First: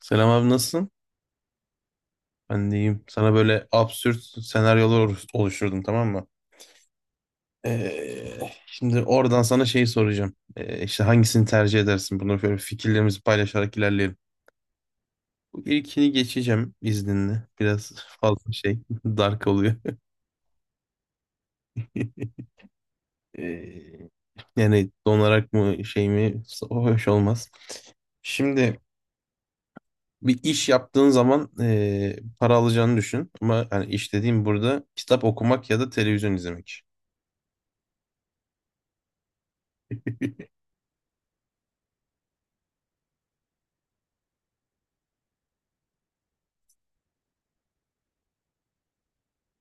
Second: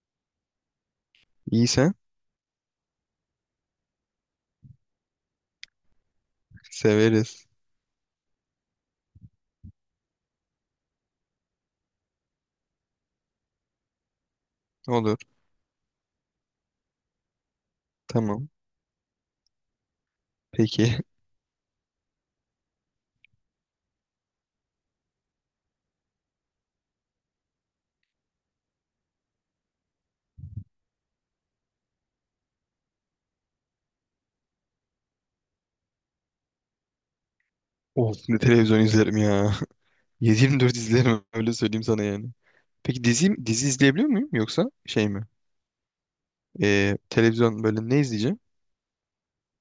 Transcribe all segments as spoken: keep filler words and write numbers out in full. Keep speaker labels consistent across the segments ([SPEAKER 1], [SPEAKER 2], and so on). [SPEAKER 1] Selam abi, nasılsın?
[SPEAKER 2] İyiyse
[SPEAKER 1] Ben de iyiyim. Sana böyle absürt senaryolar oluş- oluşturdum, tamam mı?
[SPEAKER 2] severiz.
[SPEAKER 1] Ee, şimdi oradan sana şeyi soracağım. Ee, işte hangisini tercih edersin? Bunu böyle fikirlerimizi paylaşarak ilerleyelim.
[SPEAKER 2] Olur.
[SPEAKER 1] Bu ilkini geçeceğim izninle. Biraz
[SPEAKER 2] Tamam.
[SPEAKER 1] fazla şey dark oluyor.
[SPEAKER 2] Peki.
[SPEAKER 1] Ee, Yani donarak mı şey mi, o hoş olmaz. Şimdi bir iş yaptığın zaman ee, para alacağını düşün. Ama hani iş dediğim burada kitap okumak ya da televizyon izlemek.
[SPEAKER 2] Of, ne televizyon izlerim ya. yedi dört izlerim, öyle söyleyeyim sana yani. Peki dizi, dizi izleyebiliyor muyum yoksa şey mi? Ee, televizyon böyle ne izleyeceğim?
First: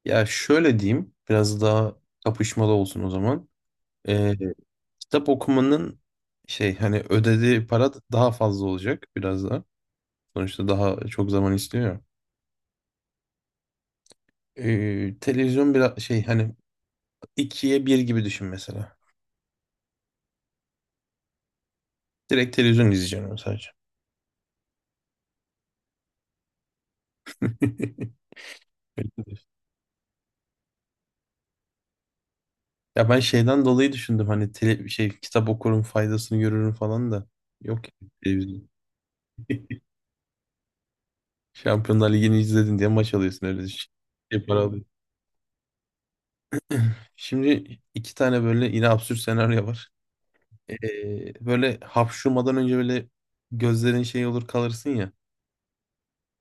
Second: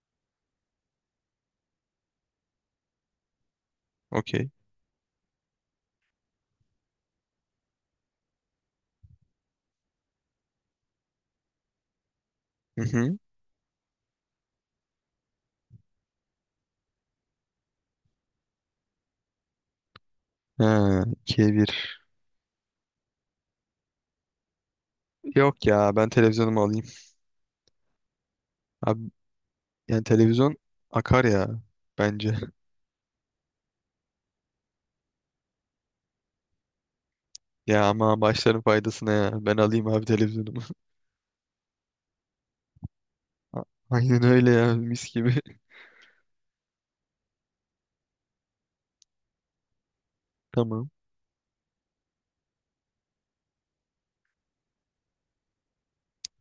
[SPEAKER 1] Ya şöyle diyeyim, biraz daha kapışmalı olsun o zaman. Ee,
[SPEAKER 2] Okey.
[SPEAKER 1] Kitap okumanın şey, hani ödediği para daha fazla olacak biraz da. Sonuçta daha çok zaman istiyor ya.
[SPEAKER 2] Hı hı.
[SPEAKER 1] Ee, televizyon biraz şey, hani ikiye bir gibi düşün mesela.
[SPEAKER 2] Ha, ikiye bir.
[SPEAKER 1] Direkt televizyon izleyeceğim ama sadece.
[SPEAKER 2] Yok ya, ben televizyonumu alayım. Abi, yani televizyon akar ya bence.
[SPEAKER 1] Ya ben şeyden dolayı düşündüm, hani tele, şey kitap okurum faydasını görürüm falan da. Yok
[SPEAKER 2] Ya
[SPEAKER 1] ya,
[SPEAKER 2] ama başların
[SPEAKER 1] televizyon.
[SPEAKER 2] faydasına ya. Ben alayım abi televizyonumu.
[SPEAKER 1] Şampiyonlar Ligi'ni izledin diye maç alıyorsun, öyle
[SPEAKER 2] A-
[SPEAKER 1] düşün.
[SPEAKER 2] Aynen
[SPEAKER 1] Şey
[SPEAKER 2] öyle
[SPEAKER 1] para.
[SPEAKER 2] ya, mis gibi.
[SPEAKER 1] Şimdi iki tane böyle yine absürt senaryo var.
[SPEAKER 2] Tamam.
[SPEAKER 1] Ee, böyle hapşurmadan önce böyle gözlerin şey olur, kalırsın ya.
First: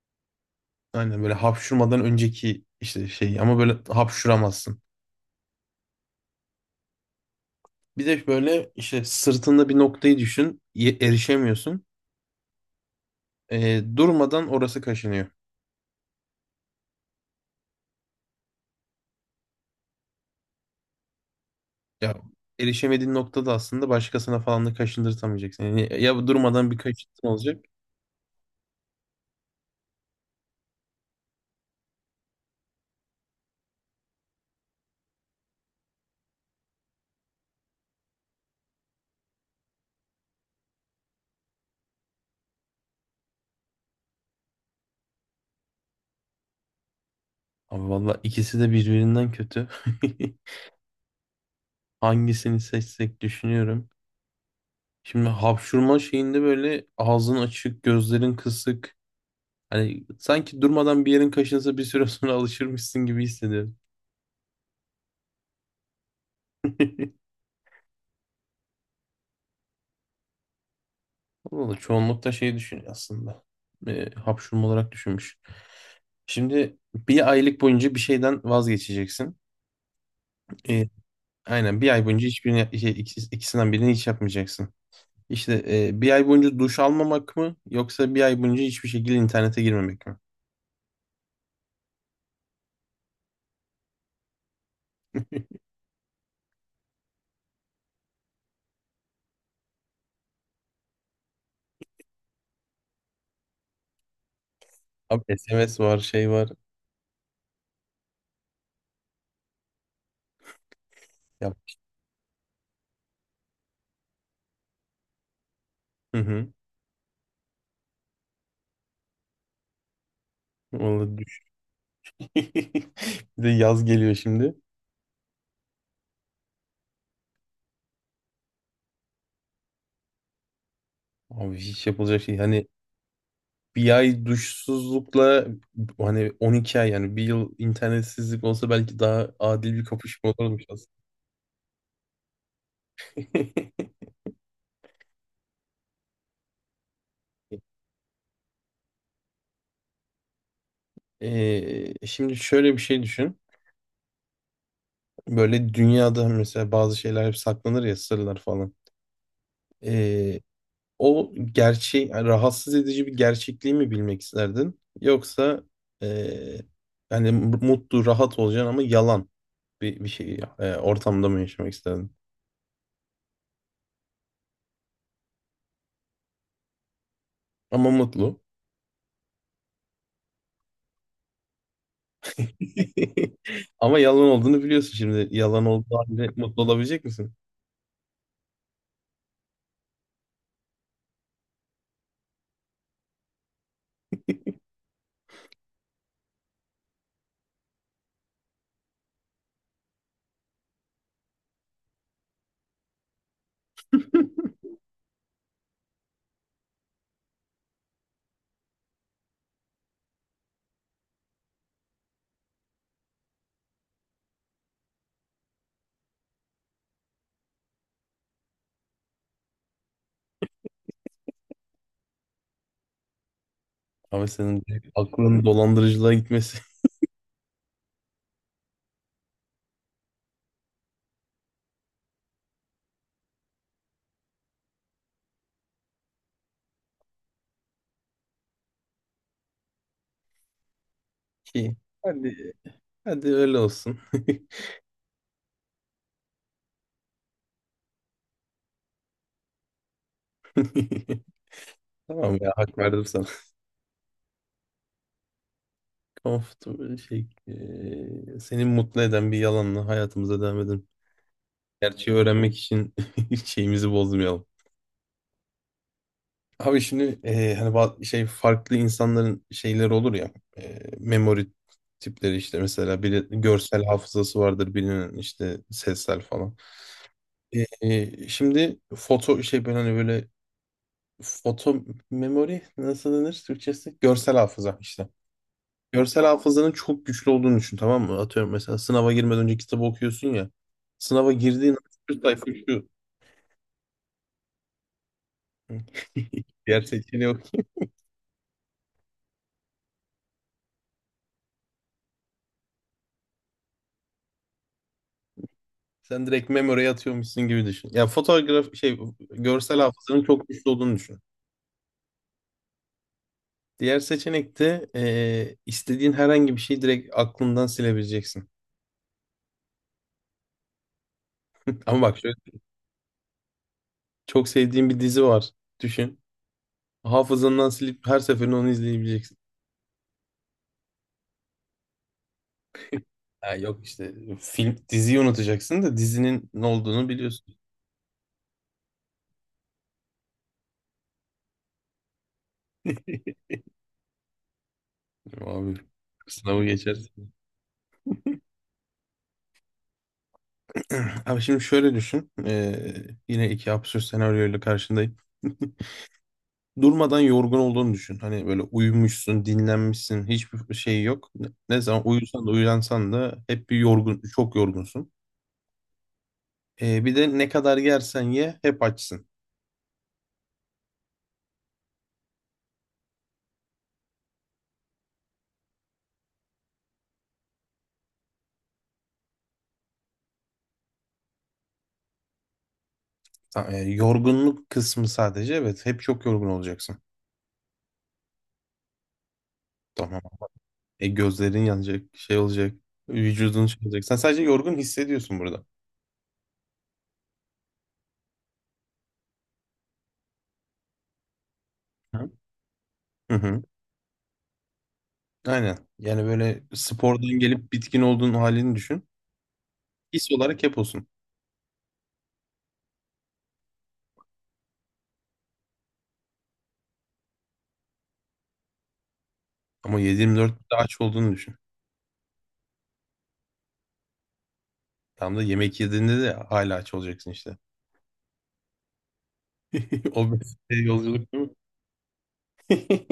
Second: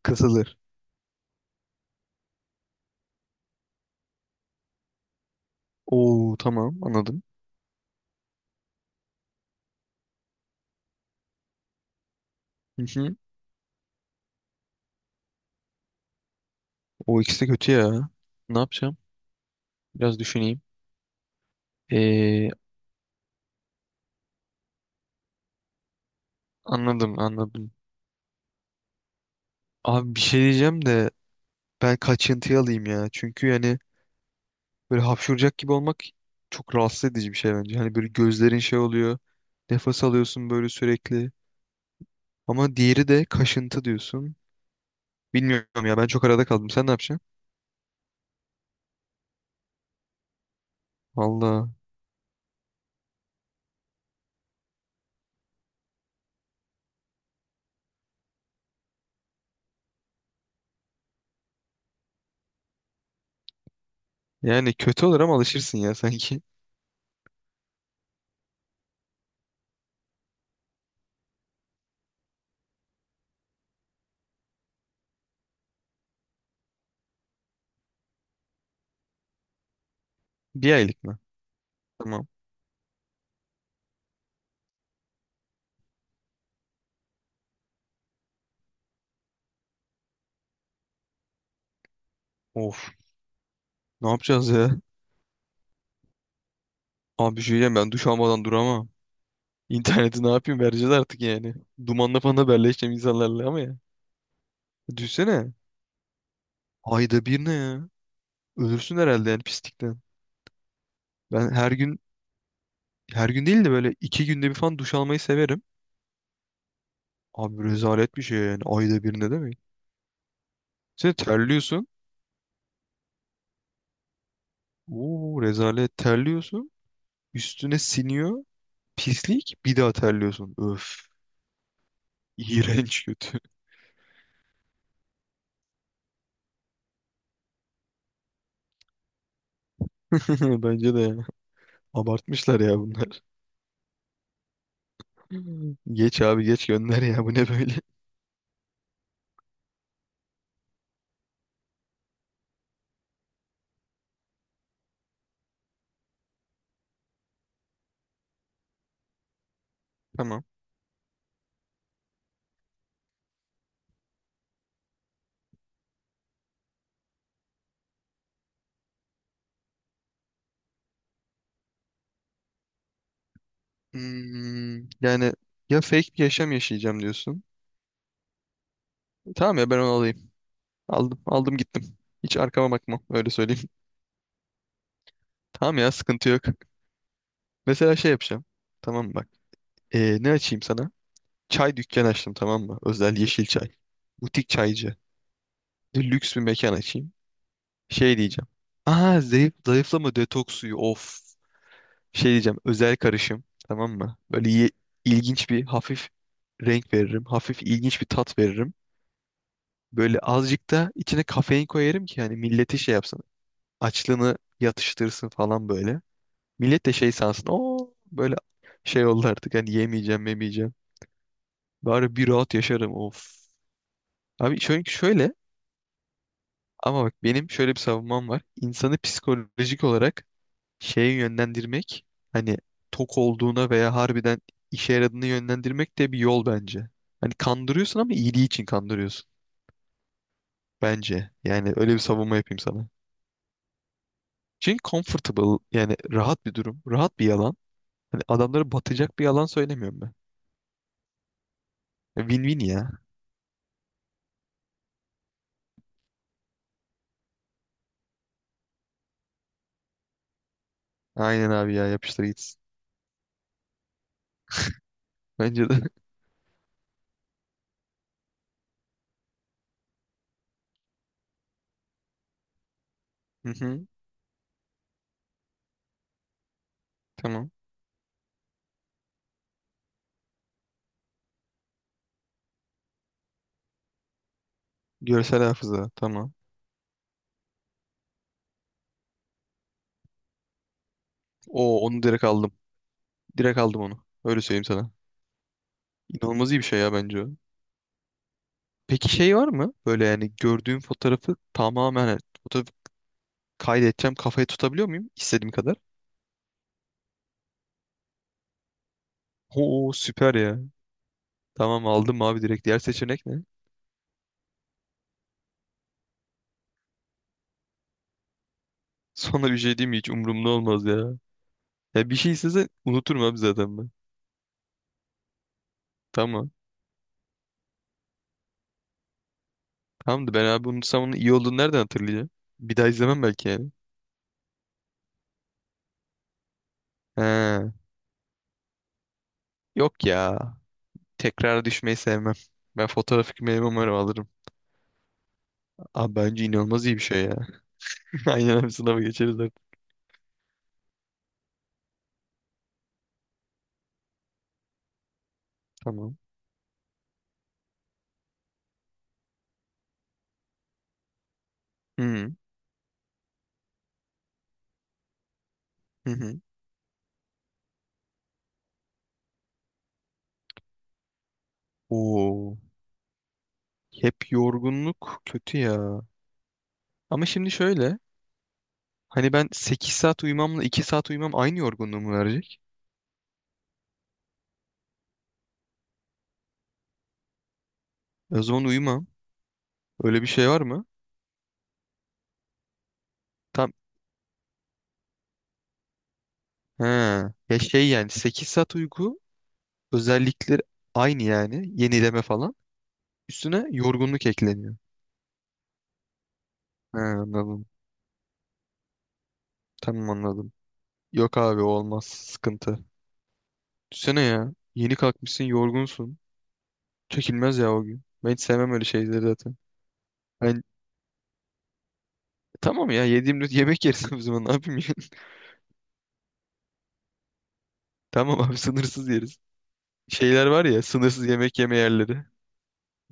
[SPEAKER 2] Kısılır.
[SPEAKER 1] Aynen, böyle hapşurmadan önceki işte şey, ama böyle hapşuramazsın.
[SPEAKER 2] Oo tamam, anladım.
[SPEAKER 1] Bir de böyle işte sırtında bir noktayı düşün, ye- erişemiyorsun. Ee, durmadan orası kaşınıyor.
[SPEAKER 2] O ikisi de kötü ya. Ne yapacağım? Biraz düşüneyim.
[SPEAKER 1] Ya
[SPEAKER 2] Ee,
[SPEAKER 1] erişemediğin noktada aslında başkasına falan da kaşındırtamayacaksın. Yani ya durmadan bir
[SPEAKER 2] anladım
[SPEAKER 1] kaşıntın olacak.
[SPEAKER 2] anladım. Abi bir şey diyeceğim de ben kaçıntıyı alayım ya. Çünkü yani böyle hapşuracak gibi olmak çok rahatsız edici bir şey bence. Hani böyle gözlerin şey oluyor. Nefes alıyorsun böyle sürekli. Ama diğeri de kaşıntı diyorsun. Bilmiyorum ya, ben çok arada kaldım. Sen ne yapacaksın?
[SPEAKER 1] Abi valla ikisi de birbirinden kötü.
[SPEAKER 2] Valla.
[SPEAKER 1] Hangisini seçsek düşünüyorum. Şimdi hapşurma şeyinde böyle ağzın açık, gözlerin kısık. Hani sanki durmadan bir yerin kaşınsa bir süre sonra alışırmışsın gibi hissediyorum.
[SPEAKER 2] Yani kötü olur ama alışırsın ya sanki.
[SPEAKER 1] Valla çoğunlukta şey düşünüyor aslında. E, hapşurma olarak düşünmüş. Şimdi bir aylık boyunca bir şeyden vazgeçeceksin.
[SPEAKER 2] Bir
[SPEAKER 1] E,
[SPEAKER 2] aylık mı?
[SPEAKER 1] aynen, bir ay boyunca
[SPEAKER 2] Tamam.
[SPEAKER 1] hiçbirini, şey, ikisi- ikisinden birini hiç yapmayacaksın. İşte e, bir ay boyunca duş almamak mı yoksa bir ay boyunca hiçbir şekilde internete girmemek mi?
[SPEAKER 2] Of. Ne yapacağız ya? Abi bir şey diyeceğim, ben duş almadan duramam. İnterneti ne yapayım, vereceğiz artık yani. Dumanla falan haberleşeceğim insanlarla ama ya.
[SPEAKER 1] Abi
[SPEAKER 2] Düşünsene.
[SPEAKER 1] S M S var, şey var.
[SPEAKER 2] Ayda bir ne ya? Ölürsün herhalde yani pislikten. Ben
[SPEAKER 1] Yap.
[SPEAKER 2] her gün her gün değil de böyle iki günde bir falan duş almayı severim.
[SPEAKER 1] Hı hı.
[SPEAKER 2] Abi rezalet bir şey yani. Ayda bir ne demek? Sen
[SPEAKER 1] Vallahi.
[SPEAKER 2] terliyorsun.
[SPEAKER 1] Bir de yaz geliyor şimdi.
[SPEAKER 2] Oo rezalet, terliyorsun. Üstüne siniyor. Pislik. Bir daha terliyorsun. Öf.
[SPEAKER 1] Abi hiç yapılacak şey. Hani
[SPEAKER 2] İğrenç, kötü.
[SPEAKER 1] bir ay duşsuzlukla, hani on iki ay yani bir yıl internetsizlik olsa belki daha adil bir kapışma olurmuş
[SPEAKER 2] Bence
[SPEAKER 1] aslında.
[SPEAKER 2] de ya. Abartmışlar ya bunlar. Geç abi, geç gönder ya. Bu ne böyle?
[SPEAKER 1] Ee, şimdi şöyle bir şey düşün. Böyle dünyada mesela bazı şeyler hep saklanır ya, sırlar falan. Ee,
[SPEAKER 2] Tamam.
[SPEAKER 1] O gerçeği yani rahatsız edici bir gerçekliği mi bilmek isterdin? Yoksa ee, hani mutlu rahat olacaksın ama yalan bir, bir şey, e, ortamda mı yaşamak isterdin?
[SPEAKER 2] Hmm, yani ya fake bir yaşam yaşayacağım diyorsun.
[SPEAKER 1] Ama mutlu.
[SPEAKER 2] Tamam ya, ben onu alayım. Aldım, aldım, gittim. Hiç arkama bakmam, öyle söyleyeyim.
[SPEAKER 1] Ama yalan olduğunu biliyorsun şimdi. Yalan
[SPEAKER 2] Tamam ya,
[SPEAKER 1] olduğu halde
[SPEAKER 2] sıkıntı yok.
[SPEAKER 1] mutlu olabilecek misin?
[SPEAKER 2] Mesela şey yapacağım. Tamam mı, bak. Ee, ne açayım sana? Çay dükkanı açtım, tamam mı? Özel yeşil çay. Butik çaycı. Lüks bir mekan açayım. Şey diyeceğim. Aa zayıf, zayıflama detoks suyu, of. Şey diyeceğim, özel karışım, tamam mı? Böyle ye- ilginç bir hafif renk veririm. Hafif ilginç bir tat veririm. Böyle azıcık da içine kafein koyarım ki hani milleti şey yapsın. Açlığını yatıştırsın falan böyle. Millet de şey sansın. Oo böyle şey oldu artık, hani yemeyeceğim, yemeyeceğim. Bari bir rahat yaşarım, of.
[SPEAKER 1] Ama senin
[SPEAKER 2] Abi
[SPEAKER 1] de
[SPEAKER 2] çünkü şöyle,
[SPEAKER 1] aklın dolandırıcılığa gitmesi.
[SPEAKER 2] ama bak, benim şöyle bir savunmam var. İnsanı psikolojik olarak şeye yönlendirmek, hani tok olduğuna veya harbiden işe yaradığını yönlendirmek de bir yol bence. Hani kandırıyorsun ama iyiliği için kandırıyorsun bence. Yani
[SPEAKER 1] ki.
[SPEAKER 2] öyle bir savunma
[SPEAKER 1] Hadi,
[SPEAKER 2] yapayım sana.
[SPEAKER 1] hadi öyle olsun.
[SPEAKER 2] Çünkü comfortable, yani rahat bir durum. Rahat bir yalan. Hani adamları batacak bir yalan söylemiyorum ben.
[SPEAKER 1] Tamam ya,
[SPEAKER 2] Win-win
[SPEAKER 1] hak
[SPEAKER 2] ya.
[SPEAKER 1] verdim sana. Comfortable şey, e, seni mutlu eden bir yalanla hayatımıza devam edelim.
[SPEAKER 2] Aynen abi ya,
[SPEAKER 1] Gerçeği
[SPEAKER 2] yapıştır
[SPEAKER 1] öğrenmek
[SPEAKER 2] gitsin.
[SPEAKER 1] için şeyimizi bozmayalım.
[SPEAKER 2] Bence de.
[SPEAKER 1] Abi şimdi e, hani ba- şey farklı insanların şeyleri olur ya, e, memory tipleri işte, mesela biri
[SPEAKER 2] Hı
[SPEAKER 1] görsel
[SPEAKER 2] hı,
[SPEAKER 1] hafızası vardır, birinin işte sessel falan.
[SPEAKER 2] tamam.
[SPEAKER 1] E, e, şimdi foto şey, ben hani böyle foto memory nasıl denir Türkçesi? Görsel hafıza işte.
[SPEAKER 2] Görsel hafıza.
[SPEAKER 1] Görsel
[SPEAKER 2] Tamam.
[SPEAKER 1] hafızanın çok güçlü olduğunu düşün, tamam mı? Atıyorum, mesela sınava girmeden önce kitabı okuyorsun ya. Sınava girdiğin an
[SPEAKER 2] O, onu
[SPEAKER 1] şu
[SPEAKER 2] direkt
[SPEAKER 1] sayfa
[SPEAKER 2] aldım.
[SPEAKER 1] şu.
[SPEAKER 2] Direkt aldım onu. Öyle söyleyeyim sana. İnanılmaz iyi bir şey
[SPEAKER 1] Diğer
[SPEAKER 2] ya bence
[SPEAKER 1] seçeneği,
[SPEAKER 2] o. Peki şey var mı? Böyle yani gördüğüm fotoğrafı tamamen, hani fotoğrafı kaydedeceğim, kafayı tutabiliyor muyum istediğim kadar?
[SPEAKER 1] sen direkt memory'e atıyormuşsun gibi düşün. Ya fotoğraf şey, görsel
[SPEAKER 2] Oo
[SPEAKER 1] hafızanın
[SPEAKER 2] süper
[SPEAKER 1] çok
[SPEAKER 2] ya.
[SPEAKER 1] güçlü olduğunu düşün.
[SPEAKER 2] Tamam, aldım abi direkt. Diğer seçenek ne?
[SPEAKER 1] Diğer seçenek de eee, istediğin herhangi bir şeyi direkt aklından silebileceksin.
[SPEAKER 2] Sonra bir şey diyeyim mi? Hiç umurumda olmaz ya.
[SPEAKER 1] Ama
[SPEAKER 2] Ya bir
[SPEAKER 1] bak
[SPEAKER 2] şey
[SPEAKER 1] şöyle,
[SPEAKER 2] istese unuturum abi zaten ben.
[SPEAKER 1] çok sevdiğin bir dizi var. Düşün.
[SPEAKER 2] Tamam.
[SPEAKER 1] Hafızandan silip her seferinde onu izleyebileceksin.
[SPEAKER 2] Tamam da ben abi unutsam onun iyi olduğunu nereden hatırlayacağım? Bir daha izlemem belki
[SPEAKER 1] Ha,
[SPEAKER 2] yani.
[SPEAKER 1] yok işte film diziyi unutacaksın da dizinin ne olduğunu biliyorsun.
[SPEAKER 2] He. Yok ya. Tekrar düşmeyi sevmem. Ben fotoğrafik meyve umarım alırım.
[SPEAKER 1] Abi
[SPEAKER 2] Abi bence
[SPEAKER 1] sınavı
[SPEAKER 2] inanılmaz iyi bir şey
[SPEAKER 1] geçersin.
[SPEAKER 2] ya. Aynen abi, sınava geçeriz artık.
[SPEAKER 1] Abi şimdi şöyle düşün. Eee, yine iki absürt senaryoyla karşındayım.
[SPEAKER 2] Tamam.
[SPEAKER 1] Durmadan yorgun olduğunu düşün. Hani böyle uyumuşsun, dinlenmişsin, hiçbir şey yok. Ne ne zaman
[SPEAKER 2] Hı
[SPEAKER 1] uyusan da uyansan da hep bir yorgun, çok yorgunsun.
[SPEAKER 2] hı. Hı.
[SPEAKER 1] Ee, bir de ne kadar yersen ye hep açsın.
[SPEAKER 2] Oo. Hep yorgunluk kötü ya. Ama şimdi şöyle. Hani ben sekiz saat uyumamla iki saat uyumam aynı yorgunluğumu verecek.
[SPEAKER 1] Ta- e, yorgunluk kısmı sadece, evet, hep çok yorgun olacaksın.
[SPEAKER 2] E, o zaman uyumam.
[SPEAKER 1] Tamam.
[SPEAKER 2] Öyle bir şey var mı?
[SPEAKER 1] E, gözlerin yanacak, şey olacak, vücudun
[SPEAKER 2] Tam.
[SPEAKER 1] şey olacak. Sen sadece yorgun hissediyorsun burada.
[SPEAKER 2] He. Ya şey, yani sekiz saat uyku özellikleri aynı yani. Yenileme
[SPEAKER 1] Hı
[SPEAKER 2] falan.
[SPEAKER 1] hı, hı.
[SPEAKER 2] Üstüne yorgunluk ekleniyor.
[SPEAKER 1] Aynen. Yani böyle
[SPEAKER 2] He,
[SPEAKER 1] spordan
[SPEAKER 2] anladım.
[SPEAKER 1] gelip bitkin olduğun halini düşün.
[SPEAKER 2] Tamam,
[SPEAKER 1] His
[SPEAKER 2] anladım.
[SPEAKER 1] olarak hep olsun.
[SPEAKER 2] Yok abi, o olmaz. Sıkıntı. Düşsene ya. Yeni kalkmışsın, yorgunsun. Çekilmez ya o gün. Ben hiç sevmem öyle şeyleri zaten.
[SPEAKER 1] Ama yedi yirmi dört bir
[SPEAKER 2] Ben,
[SPEAKER 1] de aç olduğunu düşün.
[SPEAKER 2] tamam ya, yediğim yemek yeriz o zaman, ne yapayım ya.
[SPEAKER 1] Tam da yemek yediğinde de hala aç olacaksın işte.
[SPEAKER 2] Tamam abi, sınırsız yeriz.
[SPEAKER 1] O bir
[SPEAKER 2] Şeyler var ya,
[SPEAKER 1] şey
[SPEAKER 2] sınırsız
[SPEAKER 1] yolculuk, değil mi?
[SPEAKER 2] yemek yeme yerleri.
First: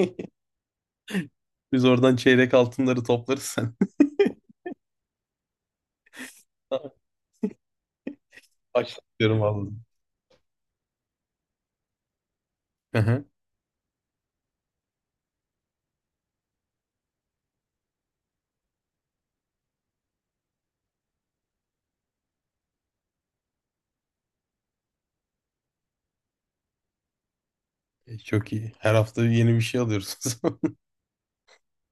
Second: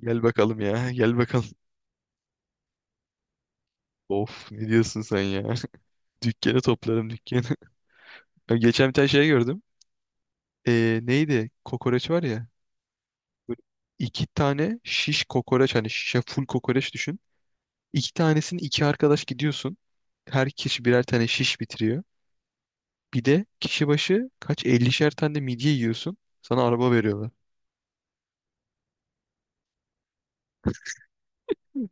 [SPEAKER 2] Gel bakalım ya, gel bakalım.
[SPEAKER 1] Biz oradan çeyrek altınları toplarız sen.
[SPEAKER 2] Of, ne diyorsun sen ya. Dükkanı toplarım, dükkanı. Ya geçen bir
[SPEAKER 1] Açlık
[SPEAKER 2] tane şey
[SPEAKER 1] diyorum
[SPEAKER 2] gördüm.
[SPEAKER 1] vallahi.
[SPEAKER 2] Ee, neydi? Kokoreç var ya.
[SPEAKER 1] Hı hı.
[SPEAKER 2] Böyle iki tane şiş kokoreç, hani şişe full kokoreç düşün. İki tanesini iki arkadaş gidiyorsun. Her kişi birer tane şiş bitiriyor. Bir de kişi başı kaç, ellişer tane de midye yiyorsun. Sana araba veriyorlar.
[SPEAKER 1] E, Çok iyi. Her hafta yeni bir şey alıyoruz. O zaman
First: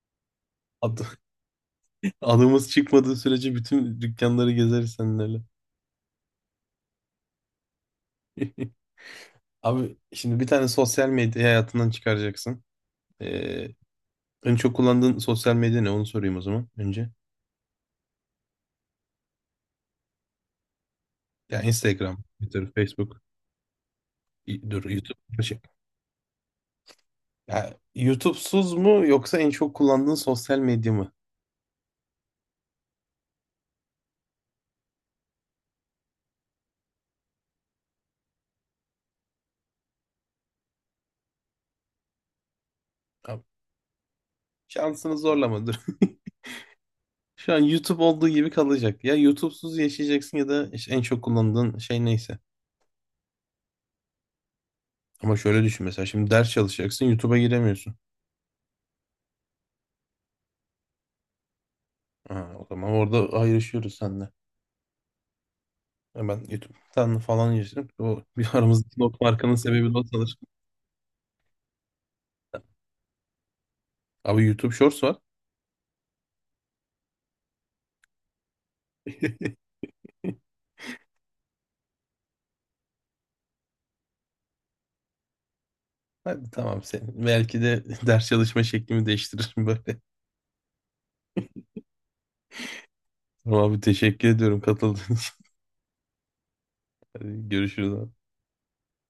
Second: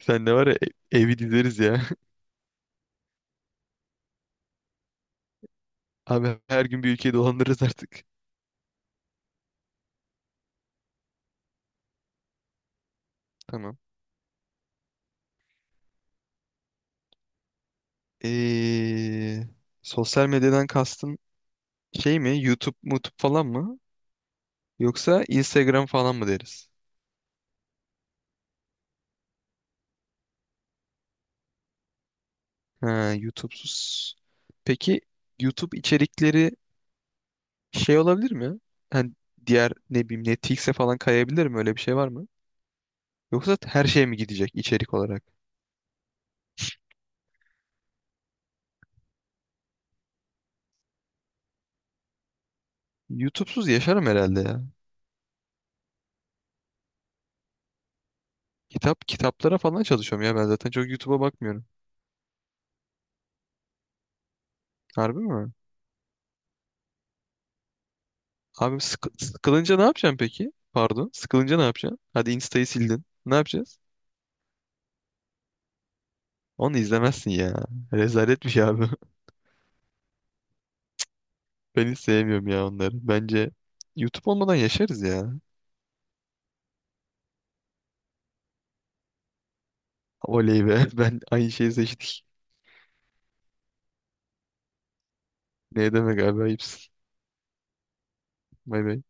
[SPEAKER 2] Sen de var ya, e-
[SPEAKER 1] Ad-
[SPEAKER 2] evi dizeriz ya.
[SPEAKER 1] adımız çıkmadığı sürece bütün dükkanları gezeriz seninle.
[SPEAKER 2] Abi her gün bir ülkeyi dolandırırız artık.
[SPEAKER 1] Abi şimdi bir tane sosyal medya hayatından çıkaracaksın. Ee,
[SPEAKER 2] Tamam.
[SPEAKER 1] En çok kullandığın sosyal medya ne? Onu sorayım o zaman önce.
[SPEAKER 2] Ee, sosyal medyadan kastın
[SPEAKER 1] Ya
[SPEAKER 2] şey
[SPEAKER 1] Instagram,
[SPEAKER 2] mi?
[SPEAKER 1] Twitter,
[SPEAKER 2] YouTube, YouTube
[SPEAKER 1] Facebook,
[SPEAKER 2] falan mı?
[SPEAKER 1] y- dur, YouTube.
[SPEAKER 2] Yoksa
[SPEAKER 1] Şey,
[SPEAKER 2] Instagram falan mı deriz?
[SPEAKER 1] ya, YouTube'suz mu yoksa en çok kullandığın sosyal medya mı?
[SPEAKER 2] Ha, YouTube'suz. Peki YouTube içerikleri şey olabilir mi ya? Hani diğer, ne bileyim, Netflix'e falan kayabilir mi? Öyle bir şey var mı?
[SPEAKER 1] Ya,
[SPEAKER 2] Yoksa her şeye mi gidecek içerik
[SPEAKER 1] şansını
[SPEAKER 2] olarak?
[SPEAKER 1] zorlamadır. Şu an YouTube olduğu gibi kalacak. Ya YouTube'suz yaşayacaksın ya da işte en çok kullandığın şey neyse.
[SPEAKER 2] YouTube'suz yaşarım herhalde ya.
[SPEAKER 1] Ama şöyle düşün, mesela şimdi ders çalışacaksın YouTube'a giremiyorsun.
[SPEAKER 2] Kitap, kitaplara falan çalışıyorum ya, ben zaten çok YouTube'a bakmıyorum.
[SPEAKER 1] Ha, o zaman orada ayrışıyoruz seninle.
[SPEAKER 2] Harbi mi?
[SPEAKER 1] Ya, ben YouTube'dan falan yaşadım. O bir,
[SPEAKER 2] Abi
[SPEAKER 1] aramızdaki not
[SPEAKER 2] sıkı-
[SPEAKER 1] farkının
[SPEAKER 2] sıkılınca ne
[SPEAKER 1] sebebi de o.
[SPEAKER 2] yapacaksın peki? Pardon. Sıkılınca ne yapacaksın? Hadi Insta'yı sildin. Ne yapacağız?
[SPEAKER 1] Abi YouTube Shorts var.
[SPEAKER 2] Onu izlemezsin ya. Rezalet bir şey abi. Ben hiç sevmiyorum ya onları. Bence YouTube olmadan yaşarız ya.
[SPEAKER 1] Hadi tamam sen. Belki de ders çalışma şeklimi değiştiririm böyle.
[SPEAKER 2] Oley be. Ben aynı şeyi seçtik.
[SPEAKER 1] Tamam abi, teşekkür ediyorum katıldığın için.
[SPEAKER 2] Ne demek abi, ayıpsın.
[SPEAKER 1] Hadi görüşürüz abi.
[SPEAKER 2] Bay bay.